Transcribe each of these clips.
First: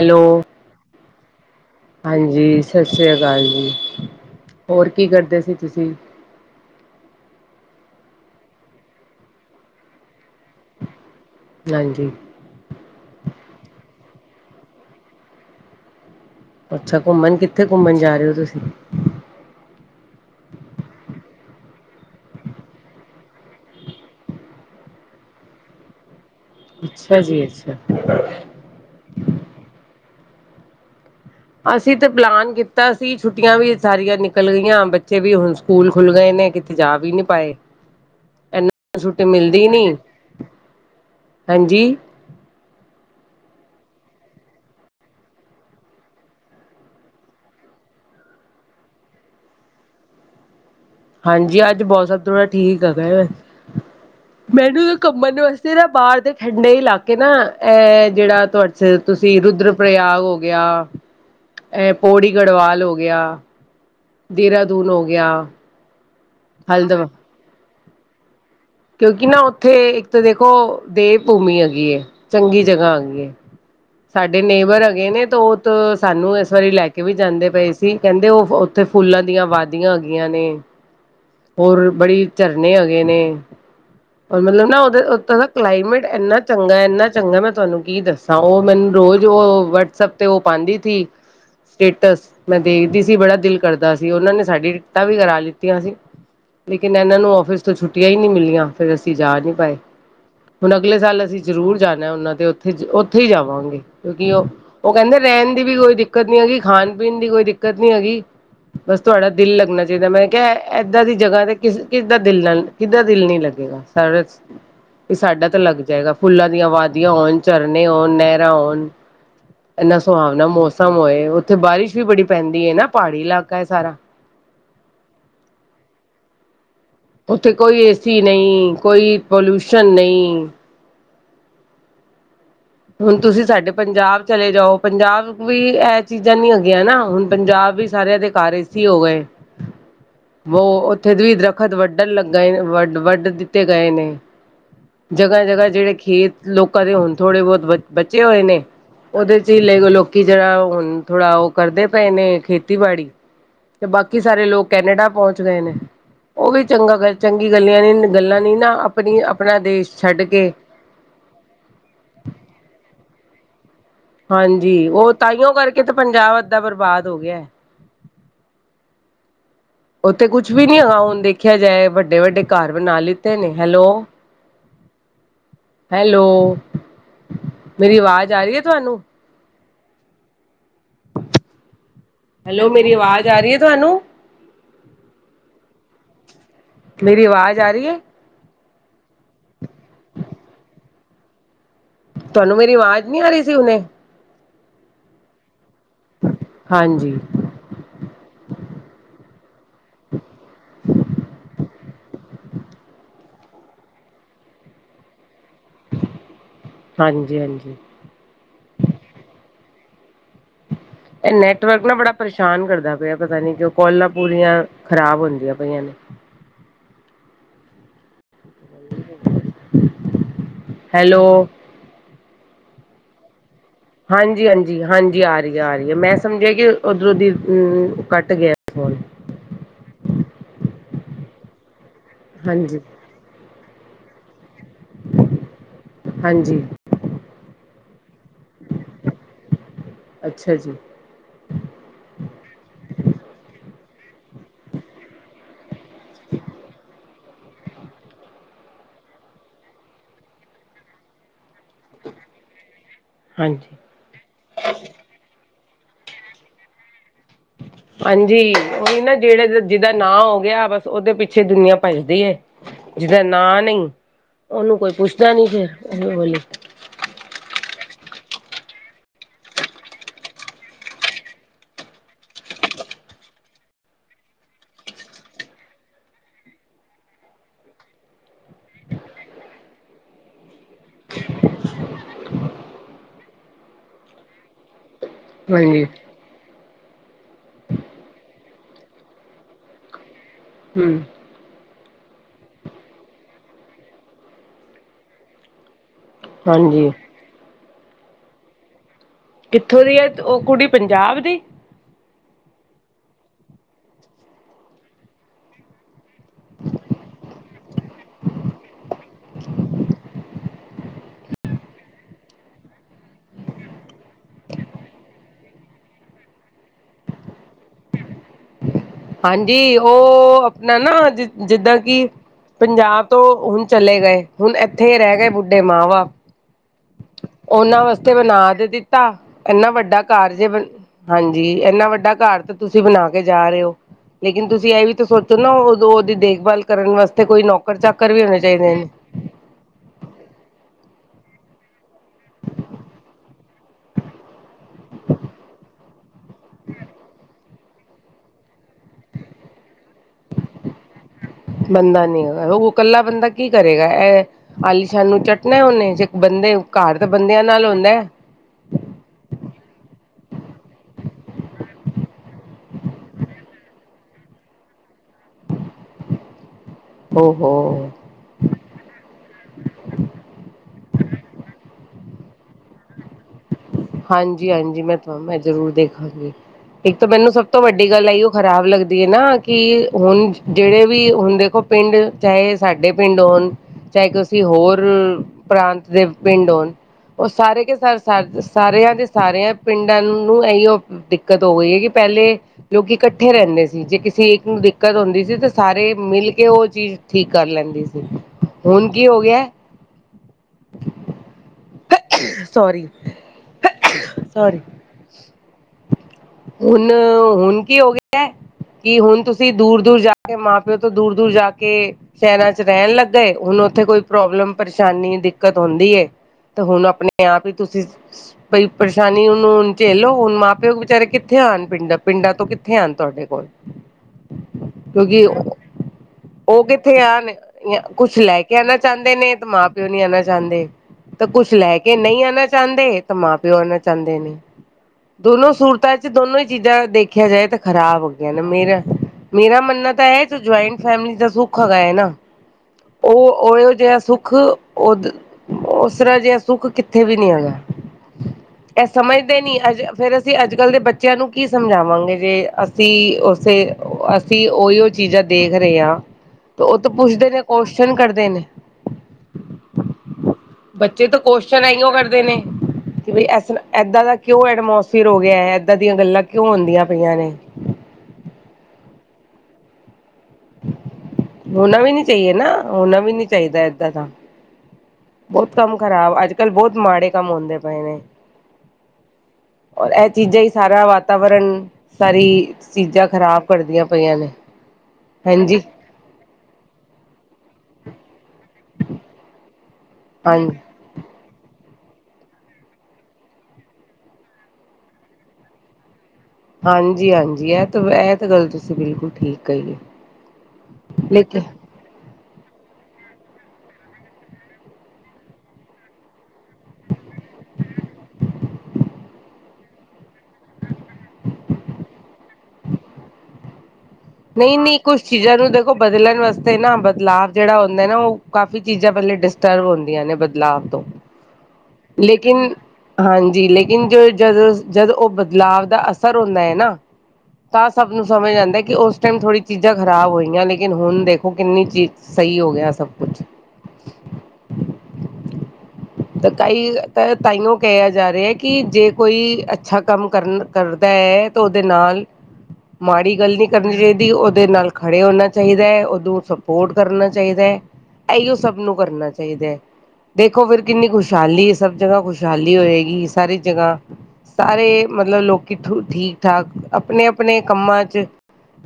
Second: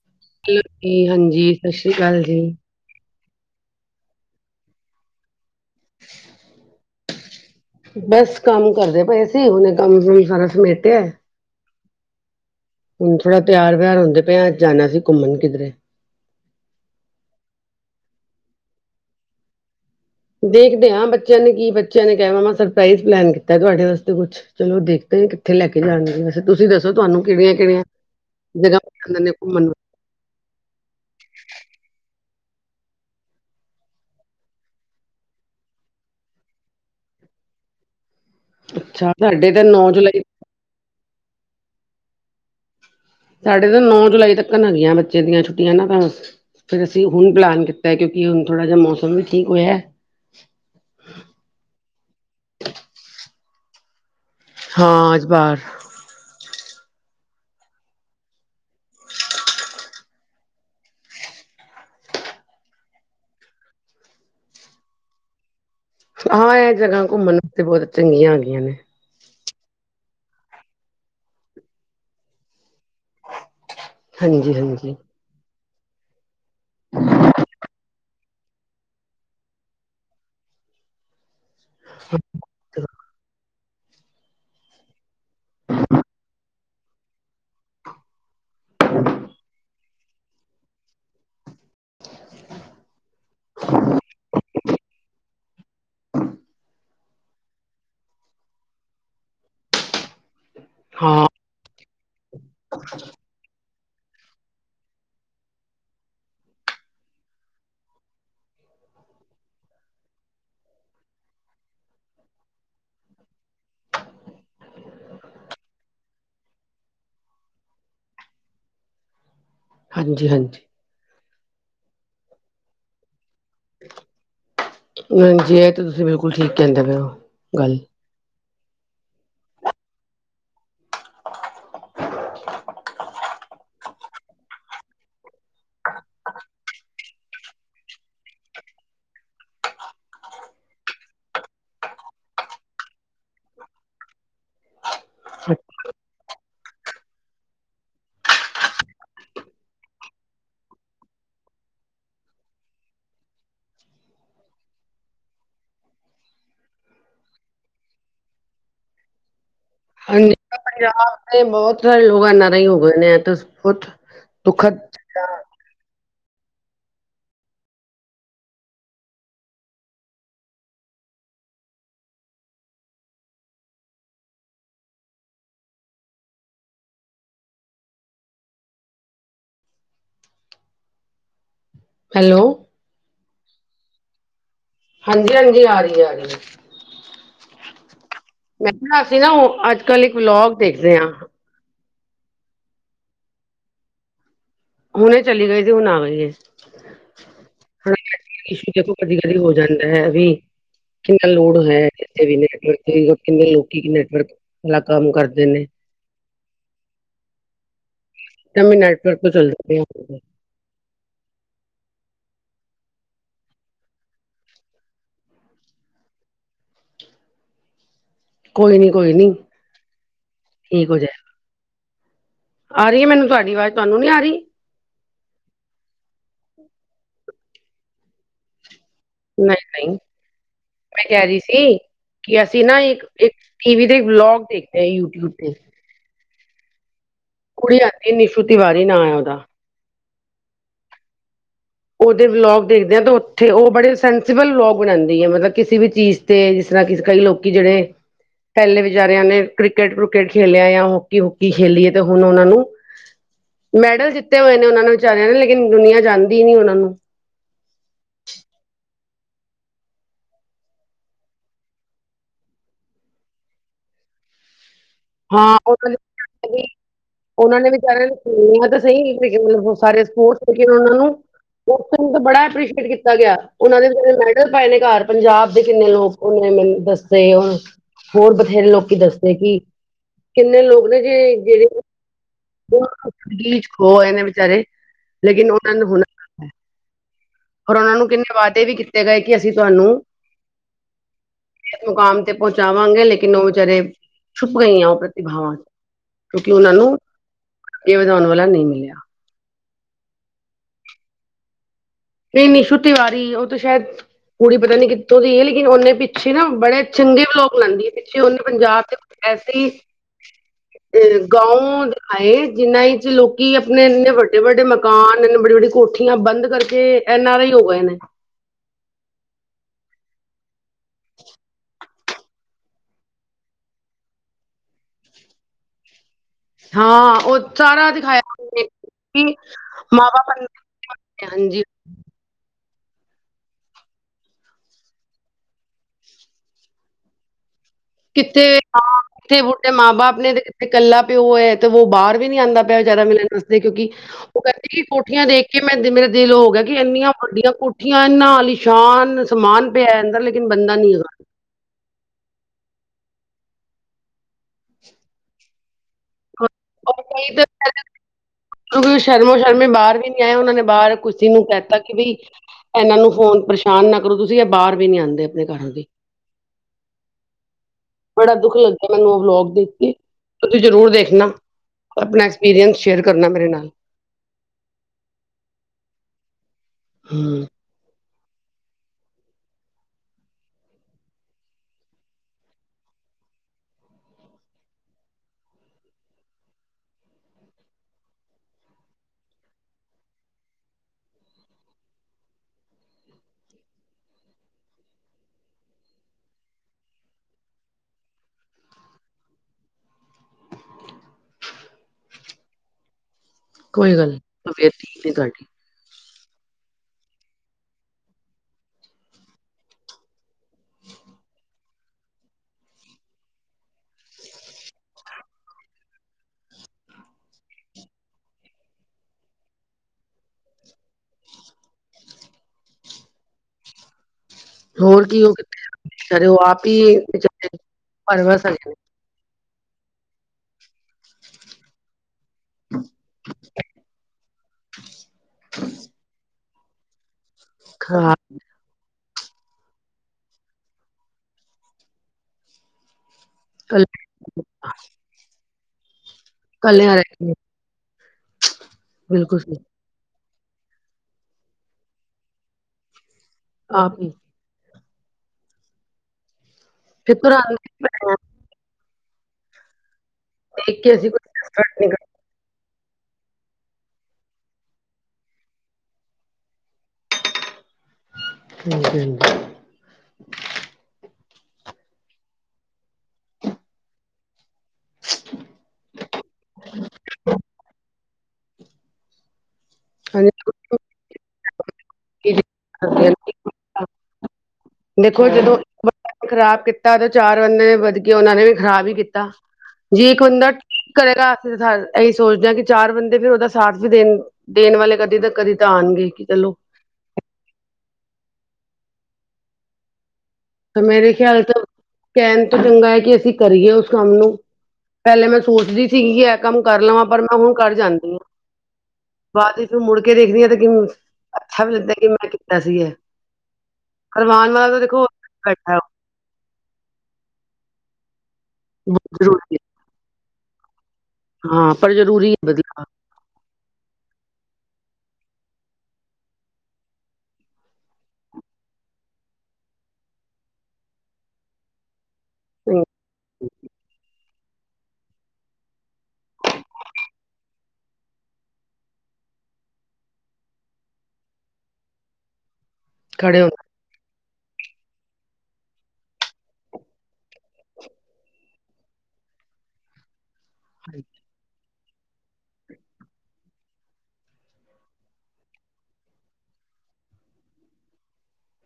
Hello ਜ ਹਾਂਜੀ ਸਤਿ ਸ਼੍ਰੀ ਅਕਾਲ ਜੀ। ਹਾਂਜੀ ਸਤਿ ਸ਼੍ਰੀ ਅਕਾਲ ਜੀ ਹੋਰ ਕੀ ਕਰਦੇ ਸੀ ਤੁਸੀਂ। [inaudible] ਬਸ ਕੰਮ ਕਰਦੇ ਪਏ ਸੀ ਉਹਨੇ ਕੰਮਮ ਸਾਰਾ ਸਮੇਟਿਆ ਹਾਂਜੀ ਹੁਣ ਥੋੜਾ ਤਿਆਰ ਵਿਹਰ ਹੁੰਦੇ ਪਏ ਜਾਣਾ ਸੀ ਘੁੰਮਣ ਕਿਧਰੇ ਅੱਛਾ ਘੁੰਮਣ ਕਿੱਥੇ ਘੁੰਮਣ ਜਾ ਰਹੇ ਹੋ ਤੁਸੀਂ ਦੇਖਦੇ ਹਾਂ ਬੱਚਿਆਂ ਨੇ ਕੀ ਬੱਚਿਆਂ ਨੇ ਕਿਹਾ ਮਾ ਸਰਪ੍ਰਾਈਜ਼ ਪਲੈਨ ਕੀਤਾ ਤੁਹਾਡੇ ਵਾਸਤੇ ਕੁਛ ਚਲੋ ਦੇਖਦੇ ਹ ਕਿੱਥੇ ਲੈ ਕੇ ਜਾਣਗੇ ਵੈਸੇ ਤੁਸੀਂ ਦੱਸੋ ਅੱਛਾ ਤੁਹਾਨੂੰ ਜੀ ਕਿਹੜੀਆਂ ਅੱਛਾ ਕਿਹੜੀਆਂ ਜਗ੍ਹਾ ਅੰ ਨੇੇ ਘੁੰਮਨ ਅਸੀਂ ਤਾਂ ਪਲਾਨ ਕੀਤਾ ਸੀ ਛੁੱਟੀਆਂ ਵੀ ਸਾਰੀਆਂ ਨਿਕਲ ਗਈਆਂ ਬੱਚੇ ਵੀ ਹੁਣ ਸਕੂਲ ਖੁੱਲ ਗਏ ਨੇ ਕਿਤੇ ਜਾ ਵੀ ਨੀ ਪਾਏ ਇਨਾ ਅੱਛਾ ਛੁੱਟੀ ਸਾਡੇ ਤਾਂ ਮਿਲਦੀ ਨੀ ਨੌ ਜੁਲਾਈ ਹਾਂਜੀ ਸਾਡੇ ਤਾਂ ਨੌ ਜੁਲਾਈ ਤੱਕ ਹੈਗੀਆਂ ਬੱਚੇ ਦੀਆਂ ਛੁੱਟੀਆਂ ਨਾ ਤਾਂ ਫਿਰ ਅਸੀਂੁਣ ਪਲਾਨਨ ਕੀਤਾ ਕਿਉਂਕਿੁਣ ਥੋੜਾ ਜਿਹਾ ਮੌਮ ਵੀ ਠੀਕ ਹੋਇਆ ਹਾਂਜੀ ਅੱਜ ਮੌਸਮ ਥੋੜਾ ਠੀਕ ਹੈਗਾ ਮੈਨੂੰ ਹਾਂ ਇਸ ਘੰਮਣ ਬਾਰ ਵਾਸਤੇ ਨਾ ਬਾਹਰ ਦੇ ਠੰਡੇ ਇਲਾਕੇ ਨਾ ਇਹ ਜਿਹੜਾ ਤੁਹਾਡੇ ਤੁਸੀਂ ਰੁਦ ਪ੍ਰਯਾਗ ਹੋ ਗਿਆ। [inaudible] ਹਾਂ ਇਹ ਜਗ੍ਹਾ ਹਲਦਵਾ ਘੁੰਮਣ ਵਾਸਤੇ ਬਹੁਤ ਚੰਗੀਆਂ ਆਗਈਆਂ ਨੇ। ਕਿਉਂਕਿ ਨਾ ਉੱਥੇ ਇੱਕ ਤਾਂ ਦੇਖੋ ਦੇਵ ਭੂਮੀ ਹੈਗੀ ਚੰਗੀ ਜਗ੍ਹਾ ਹੈਗੀ ਹੈ। ਸਾਡੇ ਹਾਂਜੀ ਨੇਬਰ ਹਾਂਜੀ ਹੈਗੇ ਨੇ ਤੇ ਉਹ ਤਾਂ ਸਾਨੂੰ ਇਸ ਵਾਰੀ ਲੈ ਕੇ ਵੀ ਜਾਂਦੇ ਪਏ ਸੀ ਕਹਿੰਦੇ ਉਹ ਉੱਥੇ ਫੁੱਲਾਂ ਦੀਆਂ ਆਬਾਦੀਆਂ ਹੈਗੀਆਂ ਨੇ ਹੋਰ ਬੜੀ ਝਰਨੇ ਹੈਗੇ ਨੇ। ਮਤਲਬ ਨਾ ਉਹਦੇ ਉੱ ਦਾ ਕਲਾਈਮੇਟ ਇੰਨਾ ਚੰਗਾ ਇੰਨਾ ਚੰਗਾ ਮੈਂ ਤੁਹਾਨੂੰ ਕੀ ਦੱਸਾਂ ਉਹ ਮੈਨੂੰ ਰੋਜ਼ ਉਹ ਵਟਸਐਪ ਤੇ ਉਹ ਪਾਉਦੀ ਸੀ ਸਟੇਟਸ ਮੈਂ ਦੇਖਦੀ ਸੀ ਬੜਾ ਦਿਲ ਕਰਦਾ ਸੀ ਉਹਨਾਂ ਨੇ ਸਾਡੀ ਟਿਕਟਾਂ ਵੀ ਕਰਾ ਲਿੱਤੀਆਂ ਸੀ। ਕਿਨਾ ਇਹਨਾਂ ਨੂੰ ਆਫਿਸ ਤੋਂ ਛੁੱਟੀਆਂ ਹੀ ਨਹੀਂ ਮਿਲੀਆਂ ਫੇਰ ਅਸੀਂ ਜਾ ਨਹੀਂ ਪਾਏ ਹੁਣ ਅਗਲੇ ਸਾਲ ਹਾਂ ਅਸੀਂ ਜ਼ਰੂਰ ਜਾਣਾ ਉਹਨਾਂ ਤੇ ਉੱਥੇ -ਉੱਥੇ ਹੀ ਜਾਵਾਂਗੇ ਕਿਉਂਕਿ ਉਹ ਉਹ ਕਹਿੰਦੇ ਰਹਿਣ ਦੀ ਵੀ ਕੋਈ ਦਿੱਕਤ ਨੀ ਹੈਗੀ ਖਾਣ ਪੀਣ ਦੀ ਕੋਈ ਦਿੱਕਤ ਨੀ ਹੈਗੀ। ਬਸ ਤੁਹਾਡਾ ਦਿਲ ਲੱਗਣਾ ਚਾਹੀਦਾ ਮੈਂ ਕਿਹਾ ਏਦਾਂ ਦੀ ਜਗ੍ਹਾ ਤੇ ਕਿਸ ਕਿਸ ਦਾ ਦਿਲ ਨਾਲ ਕਿੱਦਾ ਦਿਲ ਨੀ ਲੱਗਦਾ। [unintelligible] ਇਹ ਸਾਡਾ ਤਾਂ ਲੱਗ ਜਾਏਗਾ ਫੁੱਲਾਂ ਦੀਆਂ ਆਬਾਦੀਆਂ ਹੋਣ ਝਰਨੇ ਹੋਣ ਨਹਿਰਾਂ ਹੋਣ ਇੰਨਾ ਹਾਂਜੀ ਸੁਹਾਵਨਾ ਹਾਂਜੀ ਮੌਸਮ ਹੋਏ ਉੱਥੇ ਬਾਰਿਸ਼ ਵੀ ਬੜੀ ਪੈਂਦੀ ਹੈ ਨਾ ਪਹਾੜੀ ਇਲਾਕਾ ਹੈ ਸਾਰਾ ਹਾਂਜੀ ਇਹ ਤੇ ਤੁਸੀਂ ਬਿਲਕੁਲ ਠੀਕ ਕਹਿੰਦੇ ਪਏ ਹੋ। ਉੱਥੇ ਗੱਲ ਕੋਈ ਏਸੀ ਨਹੀਂ ਕੋਈ ਪੋਲਊਸ਼ਨ ਨਹੀਂ। ਹੁਣ ਤੁਸੀਂ ਸਾਡੇ ਪੰਜਾਬ ਚਲੇ ਜਾਓ ਪੰਜਾਬ ਵੀ ਇਹ ਚੀਜ਼ਾਂ ਨੀ ਹੈਗੀਆਂ ਨਾ ਹੁਣ ਪੰਜਾਬ ਸਾਰਿਆਂ ਦੇ ਘਾਰ ਏਸੀ ਹੋ ਗਏ। ਵੋ ਉੱਥੇ ਦ ਵੀ ਦਰਖਤ ਵੱਢਣ ਲੱਗਾ ਵੱਢ- ਵੱਢ ਦਿੱਤੇ ਗਏ ਨੇ। ਜਗ੍ਹਾ- ਜਗ੍ਹਾ ਜਿਹੜੇ ਖੇਤ ਲੋਕਾਂ ਦੇ ਹੁਣ ਥੋੜੇ ਬਹੁਤ ਬ ਬਚੇ ਹੋਏ ਨੇ। ਉਹਦੇ 'ਚ ਹੀ ਲ ਲੋਕੀ ਜਿਹੜਾ ਹੁਣ ਥੋੜਾ ਉਹ ਕਰਦੇ ਪਏ ਨੇ ਖੇਤੀਬਾੜੀ ਤੇ ਬਾਕੀ ਸਾਰੇ ਲੋਕ ਕੈਨੇਡਾ ਪਹੁੰਚ ਗਏ ਨੇ। ਉਹ ਵੀ ਚੰਗਾ ਗੱਲ ਚੰਗੀ ਗੱਲੀਆਂ ਗੱਲਾਂ ਨ ਨਾ ਆਪਣੀ ਆਪਣਾ ਦੇਸ਼ ਛੱਡ ਹਾਂਜੀ ਕੇ ਪੰਜਾਬ ਦੇ ਬਹੁਤ ਸਾਰੇ ਲੋਕ ਐਨ ਆਈ ਆਰ ਹੋ ਗਏ ਨੇ ਬਹੁਤ ਹਾਂਜੀ ਦੁਖਦ ਉਹ ਤਾਈਓ ਕਰਕੇ ਤਾਂ ਪੰਜਾਬ ਅੱਧਾ ਬਰਬਾਦ ਹੋ ਗਿਆ। ਉੱਥੇ ਕੁਛ ਵੀ ਨੀ ਹੈਗਾ ਹੁਣ ਦੇਖਿਆ ਜਾਏ ਵੱਡੇ ਵੱਡੇ ਘਰ ਬਣਾ ਲਿੱਤੇ ਨੇ ਹੈਲੋ। ਹੈਲੋ ਮੇਰੀ ਆਵਾਜ਼ ਆ ਰਹੀ ਹੈ ਤੁਹਾਨੂੰ ਹੈਲੋ ਮੇਰੀ ਆਵਾਜ਼ ਆ ਰਹੀ ਹੈ ਤੁਹਾਨੂੰ ਹਾਂਜੀ -ਹਾਂਜੀ ਆ ਰਹੀ- ਆ ਰਹੀ। ਮੇਰੀ ਆਵਾਜ਼ ਆ ਰਹੀ ਹੈ। ਮੈਂ ਕਿਹਾ ਅਸੀਂ ਨਾ ਉਹ ਅੱਜ ਕੱਲ੍ਹ ਇੱਕ ਵਲੋਗ ਦੇਖ ਰਹੇ ਹਾਂ। ਤੁਹਾਨੂੰ ਮੇਰੀ ਆਵਾਜ਼ ਨਹੀਂ ਆ ਰਹੀ ਸੀ ਹੁਨੇ ਹੁਣੇ ਚਲੀ ਗਈ ਸੀ ਹੁਣ ਆ ਗਈ ਏ। ਹਾਂਜੀ। ਹਾਂਜੀ ਇਸ਼ੂ ਦੇਖੋ ਕਦੀ -ਕਦੀ ਹੋ ਜਾਂਦਾ ਹੈ। ਅਭੀ ਕਿੰਨਾ ਲੋੜ ਹੈ। ਇੱਥੇ ਵੇਹਲੇ ਬੈ ਕੇ ਲੋਕੀ ਉਹ ਕਿੰਨੇ ਲੋਕੀ ਨੈਟਵਰਕ ਵਾਲਾ ਕੰਮ ਕਰਦੇ ਨੇ। ਹਾਂਜੀ- ਹਾਂਜੀ। ਤਾਂ ਵੀ ਨੈਟਵਰਕ ਤੋਂ ਚੱਲ ਪਿਆ। ਇਹ ਨੈਟਵਰਕ ਨਾ ਬੜਾ ਪਰੇਸ਼ਾਨ ਕਰਦਾ ਪਿਆ ਪਤਾ ਨੀ ਕਿਉਂ ਕੋਲਾਂ ਪੂਰੀਆਂ ਖ਼ਰਾਬ ਹੁੰਦੀਆਂ ਪਈਆਂ ਨੇ। ਕੋਈ ਨੀ ਕੋਈ ਨੀ ਠੀਕ ਹੋ ਜਾਏ। ਹੈਲੋ ਆ ਰਹੀ ਹੈ ਮੈਨੂੰ ਤੁਹਾਡੀ ਆਵਾਜ਼। ਤੁਹਾਨੂੰ ਨੀ ਆ ਰਹੀ ਹਾਂਜੀ ਹਾਂਜੀ। ਹਾਂਜੀ ਆ ਰਹੀ ਆ ਰਹੀ ਹੈ ਮੈਂ ਸਮਝਿਆ ਕਿ ਉਧਰੋਂ ਦੀ ਕੱਟ ਗਿਆ ਫੋਨ। ਨਹੀਂ -ਨਹੀਂ ਮੈਂ ਕਹਿ ਰਹੀ ਸੀ ਕਿ ਅਸੀਂ ਨਾ ਹਾਂਜੀ ਇੱਕ ਇੱਕ ਟੀ ਵੀ ਤੇ ਇੱਕ ਬਲੋਗ ਦੇਖਦੇ ਹੈ ਯੂਟਿਊਬ ਤੇ ਹਾਂਜੀ ਕੁੜੀ ਆਂਦੀ ਨਿਸ਼ੂ ਤਿਵਾਰੀ ਨਾ ਆ ਉਹਦਾ ਅੱਛਾ ਜੀ ਉਹਦੇ ਵਲੋਗ ਦੇਖਦੇ ਆ ਤੇ ਉੱਥੇ ਉਹ ਬੜੇ ਸੈਂ ਅੱਜ ਕੱਲ ਵਲੋਗ ਬਣਾਉਦੀ ਏ ਮਤਲਬ ਕਿਸੇ ਵੀ ਚੀਜ਼ ਤੇ ਜਿਸ ਤਰ੍ਹਾਂ ਕਈ ਲੋਕੀ ਜਿਹੜੇ ਪਹਿਲੇ ਵਿਚਾਰਿਆਂ ਨੇ ਕ੍ਰਿਕਟ ਕਕੇਟ ਖੇਲਿਆ ਜਾਂ ਹੋਕੀ ਹਾਕੀ ਖੇਲੀਏ ਤੇ ਹੁਣ ਉਹਨਾਂ ਨੂੰ ਹਾਂਜੀ ਮੈਡਲ ਜਿੱਤੇ ਹੋਏ ਨੇ ਉਹਨਾਂ ਨੇ ਵਿਚਾਰਿਆਂ ਨੇ ਲੇਕਿਨ ਦੁਨੀਆਂ ਜਾਣਦੀ ਨੀ ਉਹਨਾਂ ਨੂੰ। ਹਾਂਜੀ ਉਹੀ ਨਾ ਜਿਹੜੇ ਜਿਹਦਾ ਨਾਂ ਹੋ ਗਿਆ ਬਸ ਉਹਦੇ ਪਿੱਛੇ ਦੁਨੀਆਂ ਭੱਜਦੀ ਹੈ। ਜਿਹਦਾ ਨਾਂ ਨਹੀਂ ਉਹਨੂੰ ਕੋਈ ਪੁੱਛਦਾ ਨੀ ਹਾਂ ਫਿਰ ਉਹਨਾਂ ਉਹ ਬੋਲੀ। ਨੇ ਵੀ ਉਹਨਾਂ ਨੇ ਵਿਚਾਰਿਆਂ ਨੂੰ ਮਦਦ ਤੇ ਸਹੀ ਮਤਲਬ ਸਾਰੇ ਸਪੋਰਟਸ ਦੇਣ ਉਹਨਾਂ ਨੂੰ। ਉੱਪਨ ਤਾਂ ਬੜਾ ਐਪਰੀਸ਼ੀਏਟ ਕੀਤਾ ਗਿਆ ਹੈ। ਉਹਨਾਂ ਦੇ ਜਿਹੜੇ ਮੈਡਲ ਪਾਏ ਨੇ ਘਰ ਪੰਜਾਬ ਦੇ ਕਿੰਨੇ ਲੋਕ। ਉਹਨੇ ਮੈਨੂੰ ਦੱਸੇ ਉਹ ਹੋਰ ਬਥੇਰੇ ਲੋਕੀ ਦੱਸੇ ਕਿ। ਕਿੰਨੇ ਲੋਕ ਨੇ ਜੇ ਜਿਹੜੇ ਉਹ ਮੀਂਹ 'ਚ ਖੋ ਹੋਏ ਨੇ ਬਾਰੇ। ਲੇਕਿਨ ਉਹਨਾਂ ਹਾਂਜੀ ਨੂੰ ਹੁਣ ਹਾ ਔਰ ਉਹਨਾਂ ਨੂੰ ਕਿੰਨੇ ਵਾਅਦੇ ਵੀ ਕੀਤੇ ਗਏ ਕਿ ਅਸੀਂ ਤੁਹਾਨੂੰ। ਹੂੰ। ਇਸ ਮੁਕਾਮ ਤੇ ਪਹੁੰਚਾਵਾਂਗੇ ਲੇਕਿਨ ਉਹ ਵਿਚਾਰੇ ਛੁਪ ਗਈਆਂ ਉਹ ਪ੍ਰਤੀਿਭਾਵਾਂ। ਕਿਉਂਕਿ ਉਹਨਾਂ ਹਾਂਜੀ ਨੂੰ ਇਹ ਵਧਾਉਣ ਵਾਲਾ ਨਹੀਂ ਮਿਲਿਆ। ਕਿੱਥੋਂ ਦੀ ਹੈ ਉਹ ਕੁੜੀ ਪੰਜਾਬ ਦੀ। ਨਹੀਂ ਨਹੀਂ ਛੁੱਟੀ ਵਾਰੀ ਉਹ ਤਾਂ ਸ਼ਾਇਦ। ਕੁੜੀ ਪਤਾ ਨੀ ਕਿੱਥੋਂ ਦੀ ਹੈ। ਲੇਕਿਨ ਉਹਨੇ ਪਿੱਛੇ ਨਾ ਬੜੇ ਚੰਗੇ ਬਲੋਕ ਬਣਾਉਂਦੀ ਹੈ ਪਿੱਛੇ ਉਹਨੇ ਪੰਜਾਬ ਤੇ। ਅਸੀ। ਅ ਗਾਉ ਦਿਖਾਏ ਜਿੰਨਾ ਵਿੱਚ ਲੋਕੀ ਆਪਣੇ ਇੰਨੇ ਵੱਡੇ ਵੱਡੇ ਮਕਾਨ ਇੰਨੇ ਵੱਡੇ ਵੱਡੇ ਕੋਠੀ। ਕੋਠੀਆਂ ਬੰਦ ਕਰਕੇ ਐਨ ਆਰ ਆਈ ਹੋ ਗਏ ਨੇ। ਹਾਂਜੀ ਉਹ ਆਪਣਾ ਨਾ ਜਿੱਦਾਂ ਜਿੱਦਾਂ ਕਿ। ਪੰਜਾਬ ਤੋਂ ਹੁਣ ਚਲੇ ਗਏ ਹੁਣ ਇੱਥੇ ਰਹਿ ਗਏ ਬੁੱਢੇ ਮਾਂ ਬਾਪ। ਹਾਂ ਉਹ ਉਹਨਾਂ ਸਾਰਾ ਵਾਸਤੇ ਦਿਖਾਇਆ ਬਣਾ ਉਹਨੇ ਤੇ ਦਿੱਤਾ ਕਿ ਇਨ੍ਹਾਂ ਵੱਡਾ ਮਾਂ ਘਰ। ਬਾਪ ਹਾਂਜੀ ਇੰਨਾ ਵੱਡਾ ਘਰ ਤਾਂ ਤੁਸੀਂ ਬਣਾ ਕੇ ਜਾ ਰਹੇ ਹੋ। ਲੇਕਿਨ ਤੁਸੀਂ ਇਹ ਵੀ ਤਾਂ ਸੋਚੋ ਨਾ ਉਦੋਂ ਉਹਦੀ ਦੇਖਭਾਲ ਕਰਨ ਵਾਸਤੇ ਕੋਈ। ਚਾਕਰ ਵੀ ਹੋਣੇ ਕਿੱਤੇ ਚਾਹੀਦੇ ਨੇ ਹਾਂ। ਇੱਥੇ ਬੁੱਢੇ ਮਾਂ ਬਾਪ ਨੇ ਤੇ ਜਿੱਥੇ ਇਕੱਲਾ ਪਿਓ ਹੈ ਤੇ ਉਹ ਬਾਹਰ ਵੀ ਨੀ ਆਉਂਦਾ ਪਿਆ ਵਿਚਾਰਾ ਮਿਲਣ ਵਾਸਤੇ ਕਿਉਂਕਿ। ਉਹ ਕਹਿੰਦੇ ਕਿ ਕੋਠੀਆਂ ਦੇਖ ਕੇ ਮੈਂ ਮੇਰੇ ਦਿਲ ਹੋ ਗਿਆ ਕਿ ਇੰਨੀਆਂ ਵੱਡੀਆਂ ਕੋਠੀਆਂ ਇੰਨਾਲੀਿਸ਼ਾਨ। ਸਮਾਨ ਪਿਆ ਅੰਦਰ ਲੇਕਿਨ ਬੰਦਾ ਨਹੀਂ ਹੈਗਾ। ਬੰਦਾ ਨੀ ਹੈਗਾ ਉਹ ਇਕੱਲਾ ਬੰਦਾ ਕੀ ਕਰੇਗਾ ਇਹ ਆਲੀਿਸ਼ਾਨ ਨੂੰ। ਮੈਂ ਉਹਨੇ 'ਚ ਬੰਦੇ ਘਰ ਤਾਂ ਬੰਦਿਆਂ ਨਾਲ ਹੁੰਦਾ ਹੈ। ਕਿਉਂਕਿ ਸ਼ਰਮੋ ਸ਼ਰਮੇ ਬਾਹਰ ਵੀ ਨੀ ਆਏ, ਉਹਨਾਂ ਨੇ ਬਾਹਰ ਕੁਸੀ ਨੂੰ ਕਹਿਤਾ ਕਿ ਬਈ ਇਹਨਾਂ ਨੂੰ ਫੋਨ ਪਰੇਸ਼ਾਨ ਨਾ ਕਰੋ, ਤੁਸੀਂ ਇਹ ਬਾਹਰ ਵੀ ਨੀ ਆਦੇ ਆਪਣੇ ਘਰ ਦੀ ਹੋ ਹੋ, ਬੜਾ ਦੁੱਖ ਲੱਗਿਆ, ਮੈਨੂੰ ਉਹ ਵਲੋਗ ਦੇਖਤੀ ਤੁਸੀਂ ਜ਼ਰੂਰ ਦੇਖਣਾ। ਆਪਣਾ ਐਕਸਪੀਰੀਅੰਸ ਸ਼ੇਅਰ ਕਰਨਾ ਮੇਰੇ ਨਾਲ, ਹਾਂਜੀ-ਹਾਂਜੀ, ਮੈਂ ਤਾ ਜ਼ਰੂਰ ਦੇਖਾਂਗੀ, ਇੱਕ ਤਾਂ ਮੈਨੂੰ ਹੂੰ। ਸਭ ਤੋਂ ਵੱਡੀ ਗੱਲ ਆਈਓ। ਖ਼ਰਾਬ ਲੱਗਦੀ ਹੈ, ਨਾ ਕਿ ਹੁਣ ਜਿਹੜੇ ਵੀ ਹੁਣ ਦੇਖੋ ਪਿੰਡ ਚਾਹੇ ਸਾਡੇ ਪਿੰਡ ਹੋਣ ਚਾਹੇ ਤੁਸੀਂ ਹੋਰ ਪ੍ਰਾਂਤ ਦੇ ਪਿੰਡ ਹੋਣ, ਉਹ ਸਾਰੇ ਕਿ ਸਰ ਸਾਰਿਆਂ ਦੇ ਸਾਰਿਆਂ ਪਿੰਡਾਂ ਨੂੰ ਇਹੀਓ ਦਿੱਕਤ ਹੋ ਗਈ ਹੈ, ਕਿ ਪਹਿਲੇ ਜੋ ਕਿ ਇਕੱਠੇ ਰਹਿੰਦੇ ਸੀ ਜੇ ਕਿਸੇ ਇੱਕ ਨੂੰ ਦਿੱਕਤ ਹੁੰਦੀ ਸੀ ਤੇ ਸਾਰੇ ਮਿਲ ਕੇ ਉਹ ਚੀਜ਼। ਠੀਕ ਕਰ ਲੈਂਦੀ ਸੀ, ਹੁਣ ਕੀ ਹੋ ਗਿਆ। ਸੋਰੀ। ਕੋਈ ਗੱਲ ਨੀ ਸੋਰੀ ਤਬੀਅਤ ਨੀ ਤੁਹਾਡੀ ਹੁਣ ਹੁਣ ਕੀ ਹੋ ਗਿਆ। ਕਿ ਹੁਣ ਤੁਸੀਂ ਦੂਰ-ਦੂਰ ਜਾ ਕੇ ਮਾਂ ਪਿਓ ਤੋਂ ਦੂਰ-ਦੂਰ ਜਾ ਕੇ, ਸ਼ਹਿਰਾਂ 'ਚ ਰਹਿਣ ਲੱਗਏ ਹੁਣ ਉੱਥੇ ਕੋਈ ਪ੍ਰੋਬਲਮ ਪਰੇਸ਼ਾਨੀ ਦਿੱਕਤ ਹੁੰਦੀ ਹੈ। ਤੇ ਹੁਣ ਆਪਣੇ ਆਪ ਹੀ ਤੁਸੀਂ। ਬਈ ਪਰੇਸ਼ਾਨੀ ਉਹਨੂੰ ਝੇਲੋ ਹੁਣ ਮਾਂ ਪਿਓ ਵਿਚਾਰੇ ਕਿੱਥੇ ਆਉਣ ਪਿੰਡਾਂ ਪਿੰਡਾਂ ਤੋਂ ਕਿੱਥੇ ਆਉਣ ਤੁਹਾਡੇ ਕੋਲ। ਹੂੰ। ਹੋਰ ਕੀ ਕਿਉਂਕਿ ਉਹ ਕਿੱਥੇ ਵਿਚਾਰੇ ਉਹ ਆਪ ਹੀ ਕਿੱਥੇ ਆ ਵਿਚਾਰੇ ਕੁੱਛ ਲੈ ਭਰਵਸ ਕੇ ਹੈਗੇ ਨੇ ਆਉਣਾ ਚਾਹੁੰਦੇ ਨੇ। ਕੁਛ ਮਾਂ ਪਿਓ ਨੀ ਆਉਣਾ ਚਾਹੁੰਦੇ ਤਾਂ ਕੁਛ ਲੈ ਕੇ ਨਹੀਂ ਆਉਣਾ ਚਾਹੁੰਦੇ। ਤਾਂ ਮਾਂ ਪਿਓ ਆਉਨਾ ਚਾਹੁੰਦੇ ਨੇ ਦੋਨੋ ਸੂਰਤਾਂ 'ਚ ਦੋਨੋ ਹੀ ਚੀਜ਼ਾਂ ਦੇਖ। ਦੇਖਿਆ ਜਾਏ ਤਾਂ ਖ਼ਰਾਬ ਹੋ ਖਰਾਬ ਗਿਆ ਨਾ ਮੇਰਾ। ਮੇਰਾ ਮੰਨਣਾ ਤਾਂ ਹੈ, ਜੌ ਜੁਆਇੰਟ ਫੈਮਿਲੀ ਦਾ ਸੁੱਖ ਹੈਗਾ ਹੈ ਨਾ। ਉਹ ਕੱਲ ਜਿਹਾ ਸੁੱਖ, ਉਸ ਤਰਾਂ ਜਿਹਾ ਸੁੱਖ ਕੱਲਿਆਂ ਕਿੱਥੇ ਵੀ ਰਹਿ ਨੀ ਗਏ ਹੈਗਾ। ਇਹ ਬਿਲਕੁਲ ਸਮਝਦੇ ਸਹੀ ਨੀ, ਅੱਜ ਫੇਰ ਅਸੀਂ ਅੱਜ ਕੱਲ ਦੇ ਬੱਚਿਆਂ ਨੂੰ ਕੀ ਸਮਝਾਵਾਂਗੇ ਜੇ। ਅਸੀਂ ਔ ਆਪ ਹੀ ਅਸੀਂ ਉਹੀਓ ਚੀਜ਼ਾਂ ਦੇਖ ਰਹੇ ਹਾਂ। ਉਹ ਤੋਂ ਫਿਰ ਪੁੱਛਦੇ ਨੇ ਤੁਰਾਨ ਕੁਸ਼ਚਨ ਕਰਦੇ ਦੇਖ ਨੇ। ਕੇ ਬੱਚੇ ਅਸੀਂ ਤਾਂ ਕੁਛ ਕੁਸ਼ਚਨ ਡਿਫਰੈਂਟ ਨਹੀਂ ਇਓ ਕਰ ਕਰਦੇ ਨੇ। ਕਿ ਬਈ ਏਦਾਂ ਦਾ ਕਿਉਂ ਐਟਮੋਸਫੀਅਰ ਹੋ ਗਿਆ, ਏਦਾਂ ਦੀਆਂ ਗੱਲਾਂ ਕਿਉਂ ਆਦੀਆਂ ਪਈਆਂ ਨੇ। ਹਾਜੀ। ਹੋਣਾ ਵੀ ਨੀ ਚਾਹੀਏ ਨਾ ਹੋਣਾ ਵੀ ਨੀ ਚਾਹੀਦਾ ਏਦਾਂ ਦਾ। ਬਹੁਤ ਕੰਮ ਖਰਾਬ ਅੱਜ ਕੱਲ੍ਹ ਬਹੁਤ ਮਾੜੇ ਕੰਮ ਹੁੰਦੇ ਪਏ ਨੇ। ਰ ਇਹ ਹਾਂਜੀ ਚੀਜ਼ਾਂ ਹੀ ਸਾਰਾ ਵਾਤਾਵਰਨ ਸਾਰੀ ਚੀਜ਼ਾਂ ਹਾਂਜੀ। ਖ਼ਰਾਬ ਕਰਦੀਆਂ ਪਈਆਂ ਨੇ। ਦੇਖੋ ਜਦੋਂ ਹਾਂਜੀ ਇੱਕ ਬੰਦੇ ਨੇ ਖ਼ਰਾਬ ਕੀਤਾ। ਤੇ ਚਾਰ ਬੰਦੇ ਵਧ ਕੇ ਉਹਨਾਂ ਨੇ ਵੀ ਖ਼ਰਾਬ ਹੀ ਕੀਤਾ। ਜੀ ਇੱਕ ਬੰਦਾ ਹਾਂਜੀ ਠੀਕ ਕਰੇਗਾ ਅਸੀਂ ਇਹੀ ਸੋਚਦੇ ਹਾਂ ਕਿ ਚਾਰ ਬੰਦੇ ਫਿਰ ਉਹਦਾ ਸਾਥ ਵੀ ਦੇਣ। ਦੇਣ ਵਾਲੇ ਕਦੇ ਤਾਂ ਕਦੀ ਤਾਂ ਆਣਗੇ ਕੀ ਚਲੋ। ਹਾਂਜੀ ਹਾਂਜੀ ਇਹ ਤਾਂ ਇਹ ਤਾਂ ਗੱਲ ਤੁਸੀਂ ਬਿਲਕੁਲ ਠੀਕ ਕਹੀਏ। ਮੇਰੇ ਖਿਆਲ ਲੇਕਿਨ ਚ ਕਹਿਣ ਤੋਂ ਚੰਗਾ ਹੈ ਕਿ ਅਸੀਂ ਕਰੀਏ ਉਸ ਕੰਮ ਨੂੰ ਪਹਿਲੇ ਮੈਂ ਸੋਚਦੀ ਸੀਗੀ ਕਿ ਇਹ ਕੰਮ ਕਰ ਲਵਾਂ ਪਰ ਮੈਂ ਹੁਣ ਕਰ ਜਾਂਦੀ ਹਾਂ। ਬਾਅਦ ਵਿੱਚ ਹੁਣ ਮੁੜ ਕੇ ਦੇਖਦੀ ਹਾਂ ਤੇ ਕਿ ਅੱਛਾ ਵੀ ਲੱਗਦਾ ਕਿ ਮੈਂ ਕੀਤਾ ਸੀ ਇਹ। ਕਰਵਾਉਣ ਨਹੀਂ ਵਾਲਾ ਨਹੀਂ ਤਾਂ ਕੁਛ ਦੇਖੋ ਚੀਜ਼ਾਂ। ਹੁਣ ਦੇਖੋ ਬੈਠਾ ਬਦਲਣ ਵਾਸਤੇ ਨਾ ਬਦਲਾਵ ਜਿਹੜਾ ਹੁੰਦਾ ਨਾ ਉਹ। ਕਾਫ਼ੀ ਚੀਜ਼ਾਂ ਪਹਿਲੇ ਬਹੁਤ ਜ਼ਰੂਰੀ ਡਿਸਟਰਬ ਹੁੰਦੀਆਂ ਨੇ ਬਦਲਾਵ ਤੋਂ। ਹਾਂ ਪਰ ਜ਼ਰੂਰੀ ਲੇਕਿਨ ਬਦਲਾਵ। ਹਾਂਜੀ ਲੇਕਿਨ ਜੋ ਜਦ ਜਦ ਉਹ ਬਦਲਾਵ ਦਾ ਅਸਰ ਹੁੰਦਾ ਹੈ ਨਾ। ਤਾਂ ਸਭ ਨੂੰ ਸਮਝ ਆਂਦਾ ਕਿ ਉਸ ਟਾਈਮ ਥੋੜੀ ਚੀਜ਼ਾਂ ਖ਼ਰਾਬ ਹੋਈਆਂ ਲੇਕਿਨ ਹੁਣ ਦੇਖੋ ਕਿੰਨੀ ਚੀਜ਼। ਸਹੀ ਹੋ ਗਿਆ ਸਭ ਕੁਛ। ਤੇ ਕਈ ਤਾਂ ਤਾਈਓਂ ਕਿਹਾ ਜਾ ਰਿਹਾ ਕਿ ਜੇ ਕੋਈ ਅੱਛਾ ਕੰਮ ਕਰਨ। ਕਰਦਾ ਹੈ ਤੇ ਉਹਦੇ ਨਾਲ ਮਾੜੀ ਗੱਲ ਖੜੇ ਨੀ ਕਰਨੀ ਚਾਹੀਦੀ। ਉਹਦੇ ਨਾਲ ਖੜੇ ਹੋਣਾ ਚਾਹੀਦਾ ਹੈ, ਓਹਨੂੰ ਸਪੋਰਟ ਕਰਨਾ ਚਾਹੀਦਾ ਹੈ। ਇਹੀਓ ਸਭ ਨੂੰ ਕਰਨਾ ਚਾਹੀਦਾ ਹੈ, ਦੇਖੋ ਫਿਰ ਕਿੰਨੀ ਖੁਸ਼ਹਾਲੀ। ਸਭ ਜਗ੍ਹਾ ਖੁਸ਼ਹਾਲੀ ਹੋਏਗੀ ਸਾਰੀ ਜਗ੍ਹਾ। ਸਾਰੇ ਮਤਲਬ ਲੋਕੀ ਠੀਕ ਠਾਕ ਆਪਣੇ ਆਪਣੇ ਕੰਮਾਂ ਚ।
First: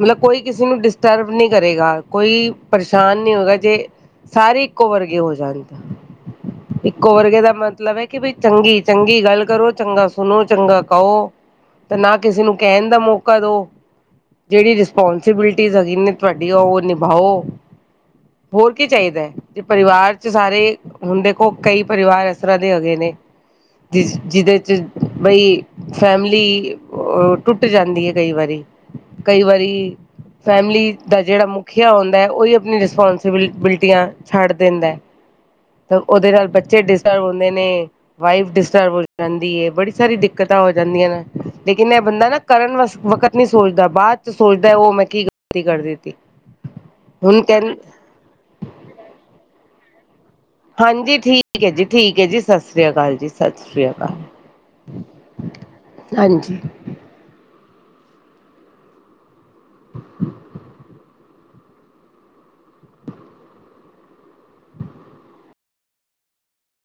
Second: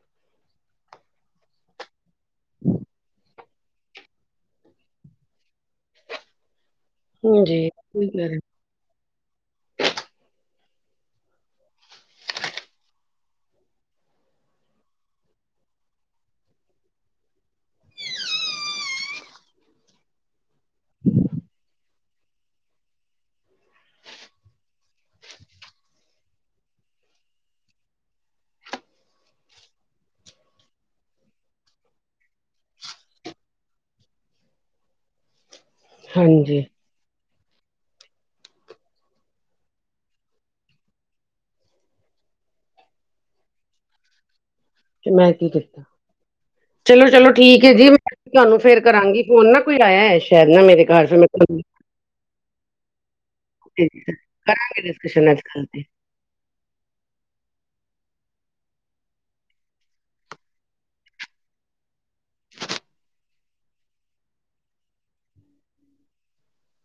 ਮਤਲਬ ਕੋਈ ਕਿਸੇ ਨੂੰ ਡਿਸਟਰਬ ਨਹੀਂ ਕਰੇਗਾ ਕੋਈ ਪਰੇਸ਼ਾਨ ਨਹੀਂ ਹੋਵੇਗਾ ਜੇ। ਸਾਰੇ ਇੱਕੋ ਵਰਗੇ ਹੋ ਜਾਂਣ ਤਾਂ ਇੱਕੋ ਵਰਗੇ ਹੋ ਦਾ ਜੀ ਮਤਲਬ ਹੈ ਕਿ ਬਈ ਚੰਗੀ। ਚੰਗੀ ਗੱਲ ਕਰੋ ਚੰਗਾ ਸੁਣੋ ਚੰਗਾ ਕਹੋ ਤੇ ਨਾ ਕਿਸੇ ਨੂੰ ਕਹਿਣ ਦਾ ਮੌਕਾ ਦਓ। ਜਿਹੜੀ ਰਿਸਪੋਂਸੀਬਿਲਿਟੀਜ਼ ਹੈਗੀ ਨੇ ਤੁਹਾਡੀ ਉਹ ਨਿਭਾਓ। ਹੋਰ ਕੀ ਚਾਹੀਦਾ ਹੈ ਜੇ ਪਰਿਵਾਰ ਚ ਸਾਰੇ ਹੁਣ ਦੇਖੋ ਕਈ। ਪਰਿਵਾਰ ਇਸ ਤਰ੍ਹਾਂ ਦੇ ਹੈਗੇ ਨੇ ਜਿਸ ਜਿਹਦੇ ਚ ਬਈ। ਫੈਮਿਲੀ ਅ ਟੁੱਟ ਜਾਂਦੀ ਹੈ ਕਈ ਵਾਰੀ। ਕਈ ਵਾਰੀ। ਫੈਮਲੀ ਦਾ ਜਿਹੜਾ ਮੁਖੀਆ ਹੁੰਦਾ ਹੈ ਉਹੀ ਆਪਣੀ ਰਿਸਪੋਂਸੀਬਿਲਟੀਆਂ ਛੱਡ ਦਿੰਦਾ। ਤਾਂ ਉਹਦੇ ਨਾਲ ਹਾਂਜੀ ਬੱਚੇ ਡਿਸਟਰਬ ਹੁੰਦੇ ਨੇ। ਵਾਈਬ ਡਿਸਟਰਬ ਹੋ ਜਾਂਦੀ ਹੈ ਬੜੀ ਸਾਰੀ ਦਿੱਕਤਾਂ ਹੋ ਜਾਂਦੀਆਂ ਨੇ ਲੇਕਿਨ ਇਹ ਬੰਦਾ ਨਾ। ਕਰਨ ਵਸ ਵਕਤ ਨਹੀਂ ਸੋਚਦਾ ਬਾਅਦ ਸੋਚਦਾ ਉਹ ਮੈਂ ਕੀ ਗਲਤੀ ਕਰ ਦਿੱਤੀ ਚਲੋ ਚਲੋ ਹੁਣ ਠੀਕ ਕਹ। ਹੈ ਜੀ ਮੈਂ ਤੁਹਾਨੂੰ ਫੇਰ ਕਰਾਂਗੀ ਫੋਨ ਨਾ ਕੋਈ ਆਇਆ ਐ। ਹਾਂਜੀ ਠੀਕ ਹੈ ਜੀ ਠੀਕ ਹੈ ਜੀ ਸਤਿ ਸ੍ਰੀ ਅਕਾਲ ਜੀ ਸਤਿ ਸ਼੍ਰੀ ਅਕਾਲ। ਕਰਾਂਗੇ ਡਿਸਕਸ਼ਨ ਇਸ ਗੱਲ ਤੇ। ਹਾਂਜੀ [unintelligible]